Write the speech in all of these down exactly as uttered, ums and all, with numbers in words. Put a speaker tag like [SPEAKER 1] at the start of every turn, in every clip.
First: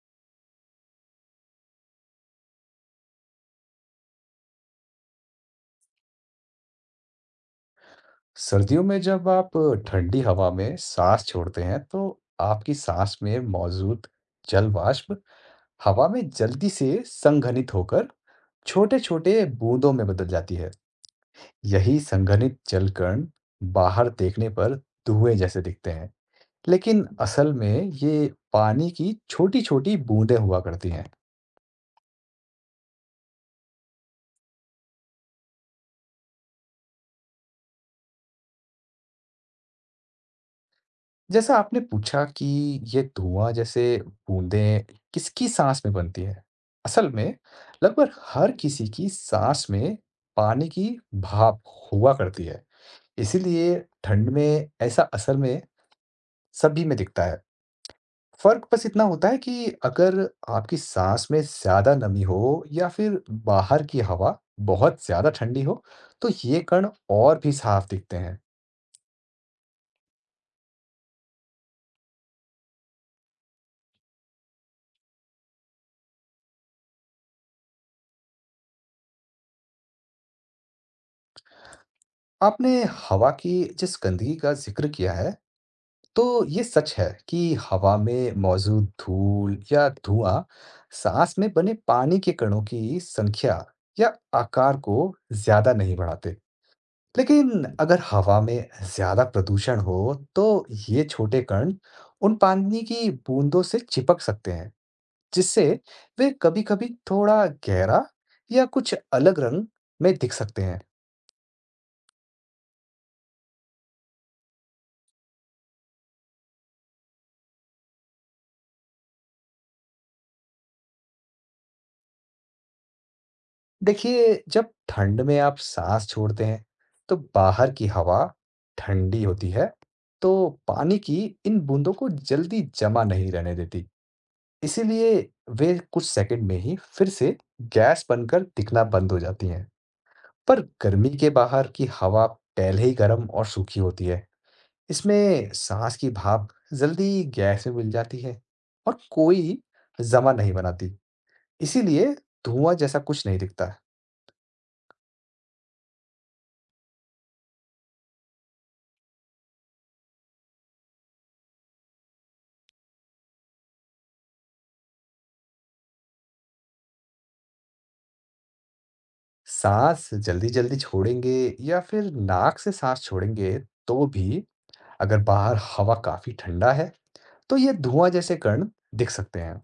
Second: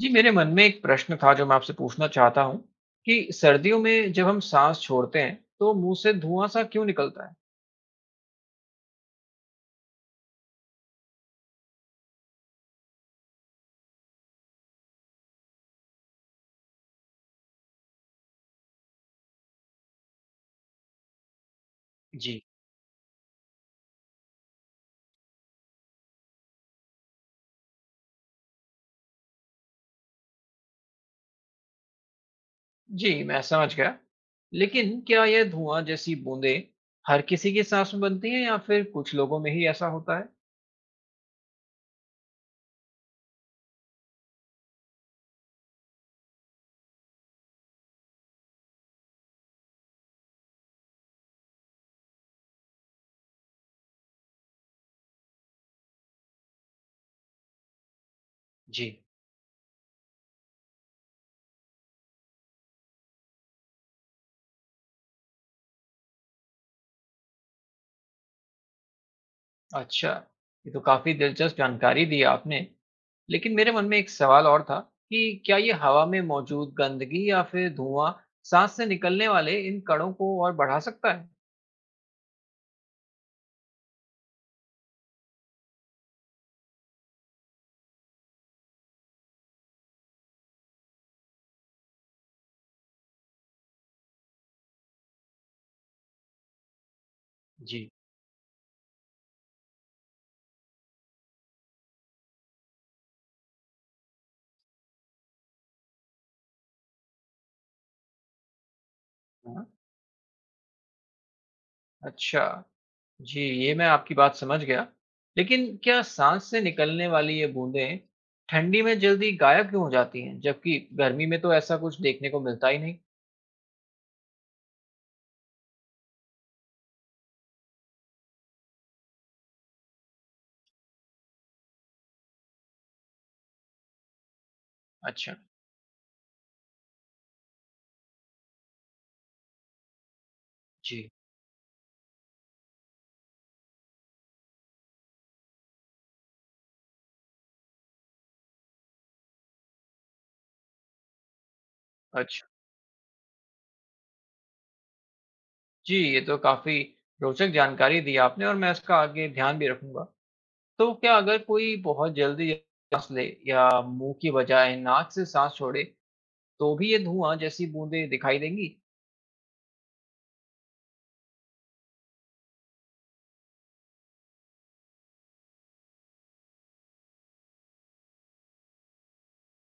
[SPEAKER 1] जी, मेरे मन में एक प्रश्न था जो मैं आपसे पूछना चाहता हूँ कि सर्दियों में जब हम सांस छोड़ते हैं तो मुंह से धुआं सा क्यों निकलता है।
[SPEAKER 2] सर्दियों में जब आप ठंडी हवा में सांस छोड़ते हैं, तो आपकी सांस में मौजूद जल वाष्प हवा में जल्दी से संघनित होकर छोटे-छोटे बूंदों में बदल जाती है। यही
[SPEAKER 1] जी।
[SPEAKER 2] संघनित जल कण बाहर देखने पर धुएं जैसे दिखते हैं, लेकिन असल में ये पानी की छोटी-छोटी बूंदें हुआ करती हैं।
[SPEAKER 1] जी, मैं समझ गया। लेकिन क्या यह धुआं जैसी बूंदें हर किसी की सांस में बनती हैं या फिर कुछ लोगों में ही ऐसा होता है।
[SPEAKER 2] जैसा आपने पूछा कि ये धुआं जैसे बूंदें किसकी सांस में बनती है। असल में लगभग हर किसी की सांस में पानी की भाप हुआ करती है। इसीलिए ठंड में ऐसा असर में सभी में दिखता है। फर्क बस
[SPEAKER 1] जी।
[SPEAKER 2] इतना होता है कि अगर आपकी सांस में ज्यादा नमी हो या फिर बाहर की हवा बहुत ज्यादा ठंडी हो, तो ये कण और भी साफ दिखते हैं।
[SPEAKER 1] अच्छा, ये तो काफी दिलचस्प जानकारी दी आपने। लेकिन मेरे मन में एक सवाल और था कि क्या ये हवा में मौजूद गंदगी या फिर धुआं सांस से निकलने वाले इन कणों को और बढ़ा सकता है।
[SPEAKER 2] आपने हवा की जिस गंदगी का जिक्र किया है, तो ये सच है कि हवा में मौजूद धूल या धुआं सांस में बने पानी के कणों की संख्या या आकार को ज्यादा नहीं बढ़ाते। लेकिन
[SPEAKER 1] जी
[SPEAKER 2] अगर हवा में ज्यादा प्रदूषण हो, तो ये छोटे कण उन पानी की बूंदों से चिपक सकते हैं, जिससे वे कभी-कभी थोड़ा गहरा या कुछ अलग
[SPEAKER 1] हाँ,
[SPEAKER 2] रंग में दिख सकते हैं।
[SPEAKER 1] अच्छा। जी, ये मैं आपकी बात समझ गया। लेकिन क्या सांस से निकलने वाली ये बूंदें ठंडी में जल्दी गायब क्यों हो जाती हैं, जबकि गर्मी में तो ऐसा कुछ देखने को मिलता ही नहीं?
[SPEAKER 2] देखिए, जब ठंड में आप साँस छोड़ते हैं, तो बाहर की हवा ठंडी होती है, तो पानी की इन बूंदों को जल्दी जमा नहीं रहने देती। इसीलिए
[SPEAKER 1] अच्छा।
[SPEAKER 2] वे कुछ सेकंड में ही फिर से गैस बनकर दिखना बंद हो जाती हैं। पर
[SPEAKER 1] जी।
[SPEAKER 2] गर्मी के बाहर की हवा पहले ही गर्म और सूखी होती है। इसमें साँस की भाप जल्दी गैस में मिल जाती है और कोई जमा नहीं बनाती। इसीलिए
[SPEAKER 1] अच्छा।
[SPEAKER 2] धुआँ जैसा कुछ नहीं दिखता।
[SPEAKER 1] जी, ये तो काफ़ी रोचक जानकारी दी आपने और मैं इसका आगे ध्यान भी रखूँगा। तो क्या अगर कोई बहुत जल्दी साँस ले या मुँह की बजाय नाक से साँस छोड़े, तो भी ये धुआँ जैसी बूंदें दिखाई देंगी?
[SPEAKER 2] सांस जल्दी-जल्दी छोड़ेंगे या फिर नाक से सांस छोड़ेंगे, तो भी अगर बाहर हवा काफी ठंडा है, तो ये धुआं जैसे कण दिख सकते हैं।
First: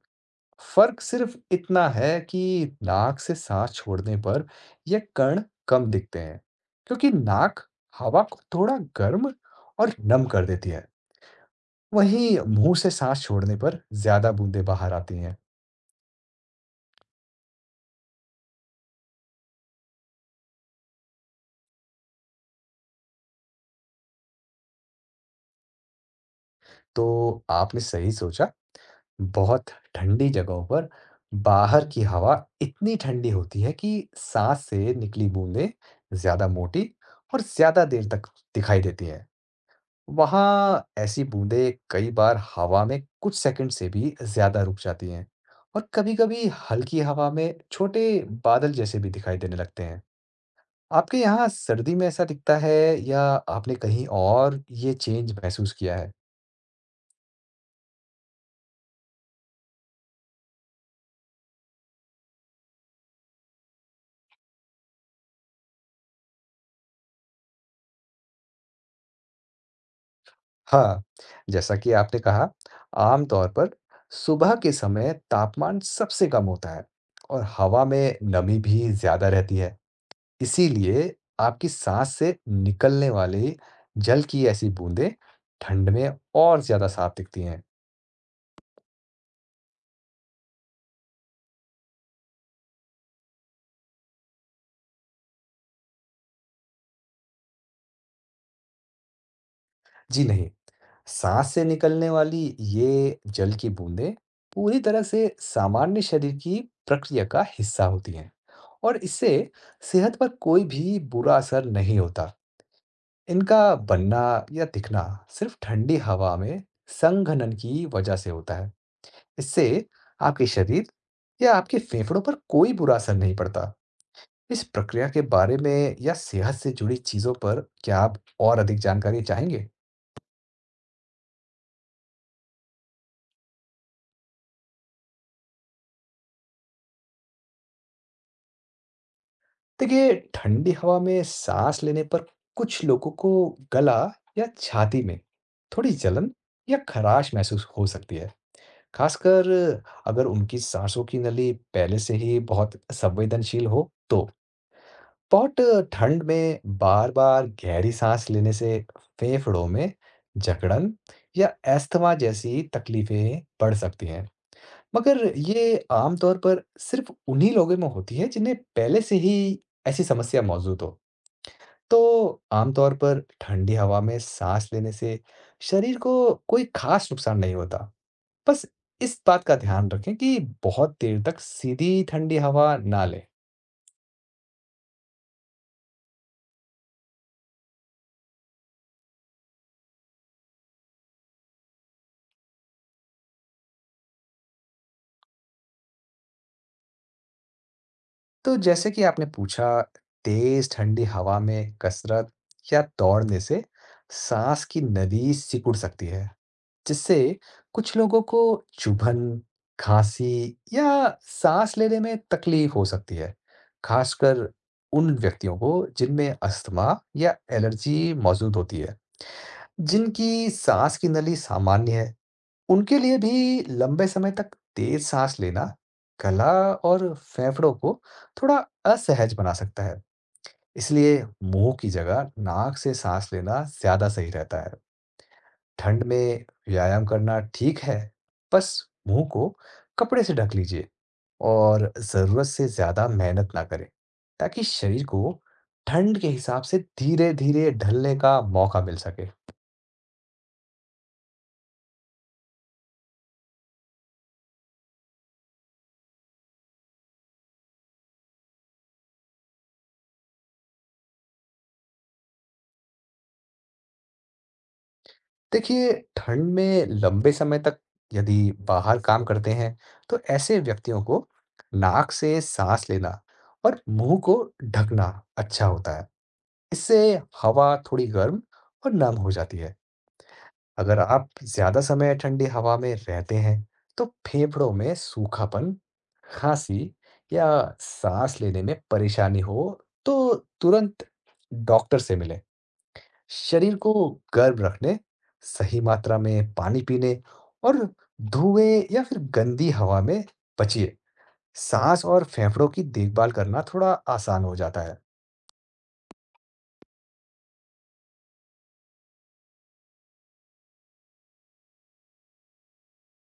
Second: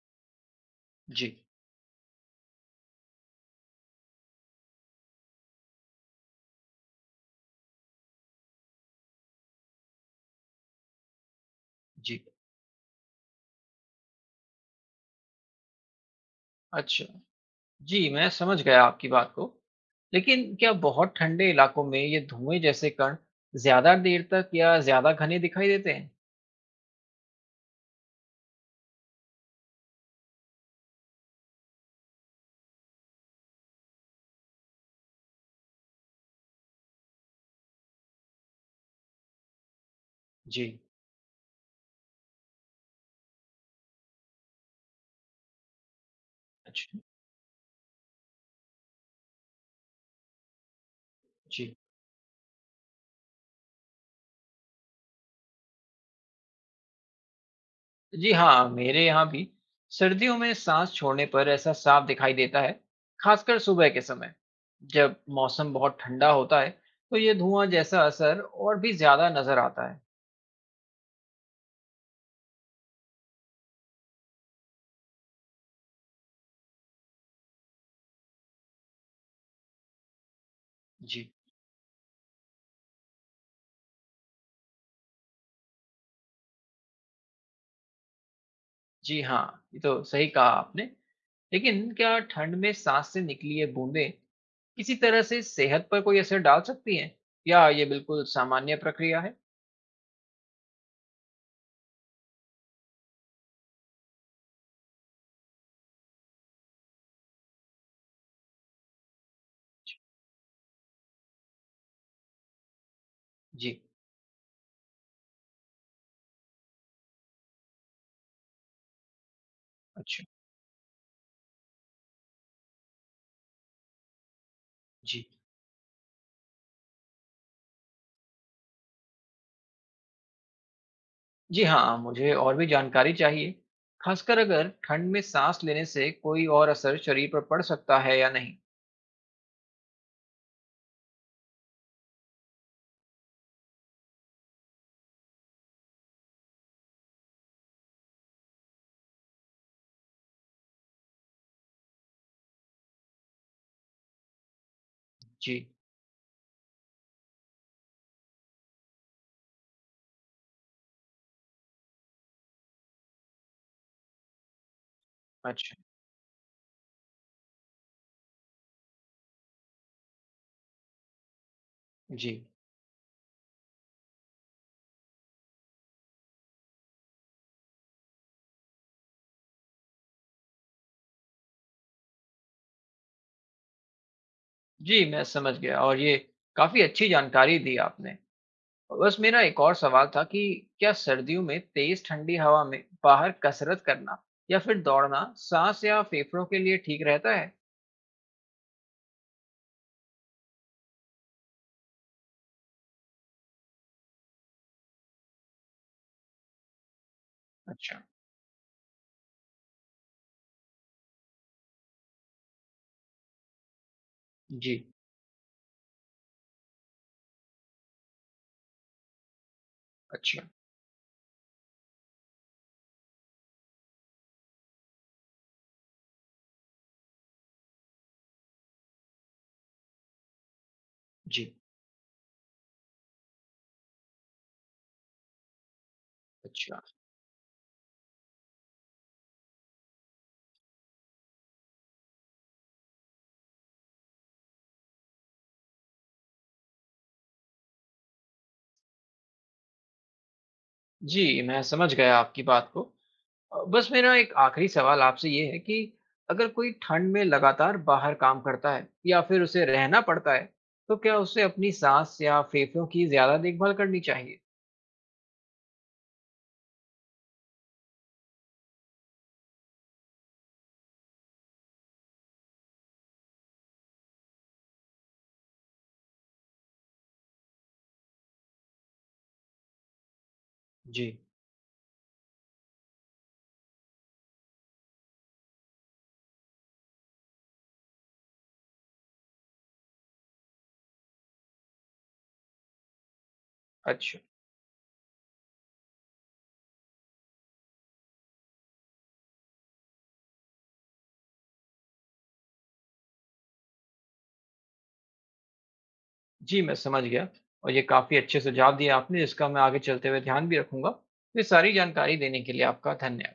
[SPEAKER 2] फर्क
[SPEAKER 1] जी।
[SPEAKER 2] सिर्फ इतना है कि नाक से सांस छोड़ने पर ये कण कम दिखते हैं क्योंकि नाक हवा को थोड़ा गर्म और नम कर देती है।
[SPEAKER 1] जी।
[SPEAKER 2] वहीं मुंह से सांस छोड़ने पर ज्यादा बूंदें बाहर आती हैं।
[SPEAKER 1] अच्छा। जी, मैं समझ गया आपकी बात को। लेकिन क्या बहुत ठंडे इलाकों में ये धुएं जैसे कण ज्यादा देर तक या ज्यादा घने दिखाई देते हैं?
[SPEAKER 2] तो आपने सही सोचा। बहुत ठंडी जगहों पर बाहर की हवा इतनी ठंडी होती है कि सांस से निकली बूंदें ज्यादा मोटी और ज्यादा देर तक दिखाई देती हैं।
[SPEAKER 1] जी।
[SPEAKER 2] वहाँ ऐसी बूंदें कई बार हवा में कुछ सेकंड से भी ज्यादा रुक जाती हैं और कभी-कभी
[SPEAKER 1] अच्छा।
[SPEAKER 2] हल्की हवा में छोटे बादल जैसे भी दिखाई देने लगते हैं। आपके यहाँ
[SPEAKER 1] जी।
[SPEAKER 2] सर्दी में ऐसा दिखता है या आपने कहीं और ये चेंज महसूस किया है?
[SPEAKER 1] जी हाँ, मेरे यहाँ भी सर्दियों में सांस छोड़ने पर ऐसा साफ दिखाई देता है, खासकर सुबह के समय। जब मौसम बहुत ठंडा होता है, तो ये धुआं जैसा असर और भी ज्यादा नजर आता है।
[SPEAKER 2] हाँ, जैसा कि आपने कहा, आम तौर पर सुबह के समय तापमान सबसे कम होता है और हवा में नमी भी ज़्यादा रहती है। इसीलिए
[SPEAKER 1] जी।
[SPEAKER 2] आपकी सांस से निकलने वाली जल की ऐसी बूंदें ठंड में और ज़्यादा साफ दिखती हैं।
[SPEAKER 1] जी हाँ, ये तो सही कहा आपने। लेकिन क्या ठंड में सांस से निकली ये बूंदें किसी तरह से सेहत पर कोई असर डाल सकती हैं या ये बिल्कुल सामान्य प्रक्रिया है।
[SPEAKER 2] जी नहीं, सांस से निकलने वाली ये जल की बूंदें पूरी तरह से सामान्य शरीर की प्रक्रिया का हिस्सा होती हैं और इससे सेहत पर कोई भी बुरा असर नहीं होता। इनका
[SPEAKER 1] जी।
[SPEAKER 2] बनना या दिखना सिर्फ ठंडी हवा में संघनन की वजह से होता है। इससे
[SPEAKER 1] अच्छा।
[SPEAKER 2] आपके शरीर या आपके फेफड़ों पर कोई बुरा असर नहीं पड़ता। इस प्रक्रिया के
[SPEAKER 1] जी।
[SPEAKER 2] बारे में या सेहत से जुड़ी चीजों पर क्या आप और अधिक जानकारी चाहेंगे?
[SPEAKER 1] जी हाँ, मुझे और भी जानकारी चाहिए, खासकर अगर ठंड में सांस लेने से कोई और असर शरीर पर पड़ सकता है या नहीं।
[SPEAKER 2] देखिए, ठंडी हवा में सांस लेने पर कुछ लोगों को गला या छाती में थोड़ी जलन या खराश महसूस हो सकती है। खासकर अगर उनकी सांसों की नली पहले से ही बहुत संवेदनशील हो, तो बहुत
[SPEAKER 1] जी।
[SPEAKER 2] ठंड में बार-बार गहरी साँस लेने से फेफड़ों में जकड़न या अस्थमा जैसी तकलीफें बढ़ सकती हैं। मगर
[SPEAKER 1] अच्छा।
[SPEAKER 2] ये आमतौर पर सिर्फ उन्हीं लोगों में होती है जिन्हें पहले से ही ऐसी समस्या मौजूद हो।
[SPEAKER 1] जी।
[SPEAKER 2] तो आमतौर पर ठंडी हवा में साँस लेने से शरीर को कोई खास नुकसान नहीं होता। बस इस बात का ध्यान रखें कि बहुत देर तक सीधी ठंडी हवा ना लें।
[SPEAKER 1] जी, मैं समझ गया और ये काफ़ी अच्छी जानकारी दी आपने। बस मेरा एक और सवाल था कि क्या सर्दियों में तेज ठंडी हवा में बाहर कसरत करना या फिर दौड़ना सांस या फेफड़ों के लिए ठीक रहता है?
[SPEAKER 2] तो जैसे कि आपने पूछा, तेज ठंडी हवा में कसरत या दौड़ने से सांस की नली सिकुड़ सकती है, जिससे कुछ
[SPEAKER 1] अच्छा।
[SPEAKER 2] लोगों को चुभन, खांसी या सांस लेने में तकलीफ हो सकती है, खासकर
[SPEAKER 1] जी।
[SPEAKER 2] उन व्यक्तियों को जिनमें अस्थमा या एलर्जी मौजूद होती है,
[SPEAKER 1] अच्छा।
[SPEAKER 2] जिनकी सांस की नली सामान्य है। उनके लिए भी लंबे समय तक तेज सांस लेना गला और फेफड़ों को थोड़ा असहज बना सकता है, इसलिए
[SPEAKER 1] जी।
[SPEAKER 2] मुंह की जगह नाक से सांस लेना ज्यादा सही रहता है। ठंड में
[SPEAKER 1] अच्छा।
[SPEAKER 2] व्यायाम करना ठीक है, बस मुंह को कपड़े से ढक लीजिए और जरूरत से ज्यादा मेहनत ना करें, ताकि शरीर को ठंड के हिसाब से धीरे धीरे ढलने का मौका मिल सके।
[SPEAKER 1] जी, मैं समझ गया आपकी बात को। अ, बस मेरा एक आखिरी सवाल आपसे ये है कि अगर कोई ठंड में लगातार बाहर काम करता है या फिर उसे रहना पड़ता है तो क्या उसे अपनी सांस या फेफड़ों की ज्यादा देखभाल करनी चाहिए?
[SPEAKER 2] देखिए, ठंड में लंबे समय तक यदि बाहर काम करते हैं, तो ऐसे व्यक्तियों को नाक से साँस लेना और मुँह को ढकना अच्छा होता है। इससे हवा थोड़ी गर्म और नम हो जाती है। अगर
[SPEAKER 1] जी।
[SPEAKER 2] आप ज़्यादा समय ठंडी हवा में रहते हैं, तो फेफड़ों में सूखापन, खाँसी या साँस लेने में परेशानी हो, तो तुरंत डॉक्टर से मिलें। शरीर को
[SPEAKER 1] अच्छा।
[SPEAKER 2] गर्म रखने, सही मात्रा में पानी पीने और धुएँ या फिर गंदी हवा में बचिए। साँस और फेफड़ों की देखभाल करना थोड़ा आसान हो जाता है।
[SPEAKER 1] जी, मैं समझ गया और ये काफ़ी अच्छे सुझाव दिए आपने, इसका मैं आगे चलते हुए ध्यान भी रखूँगा। ये सारी जानकारी देने के लिए आपका धन्य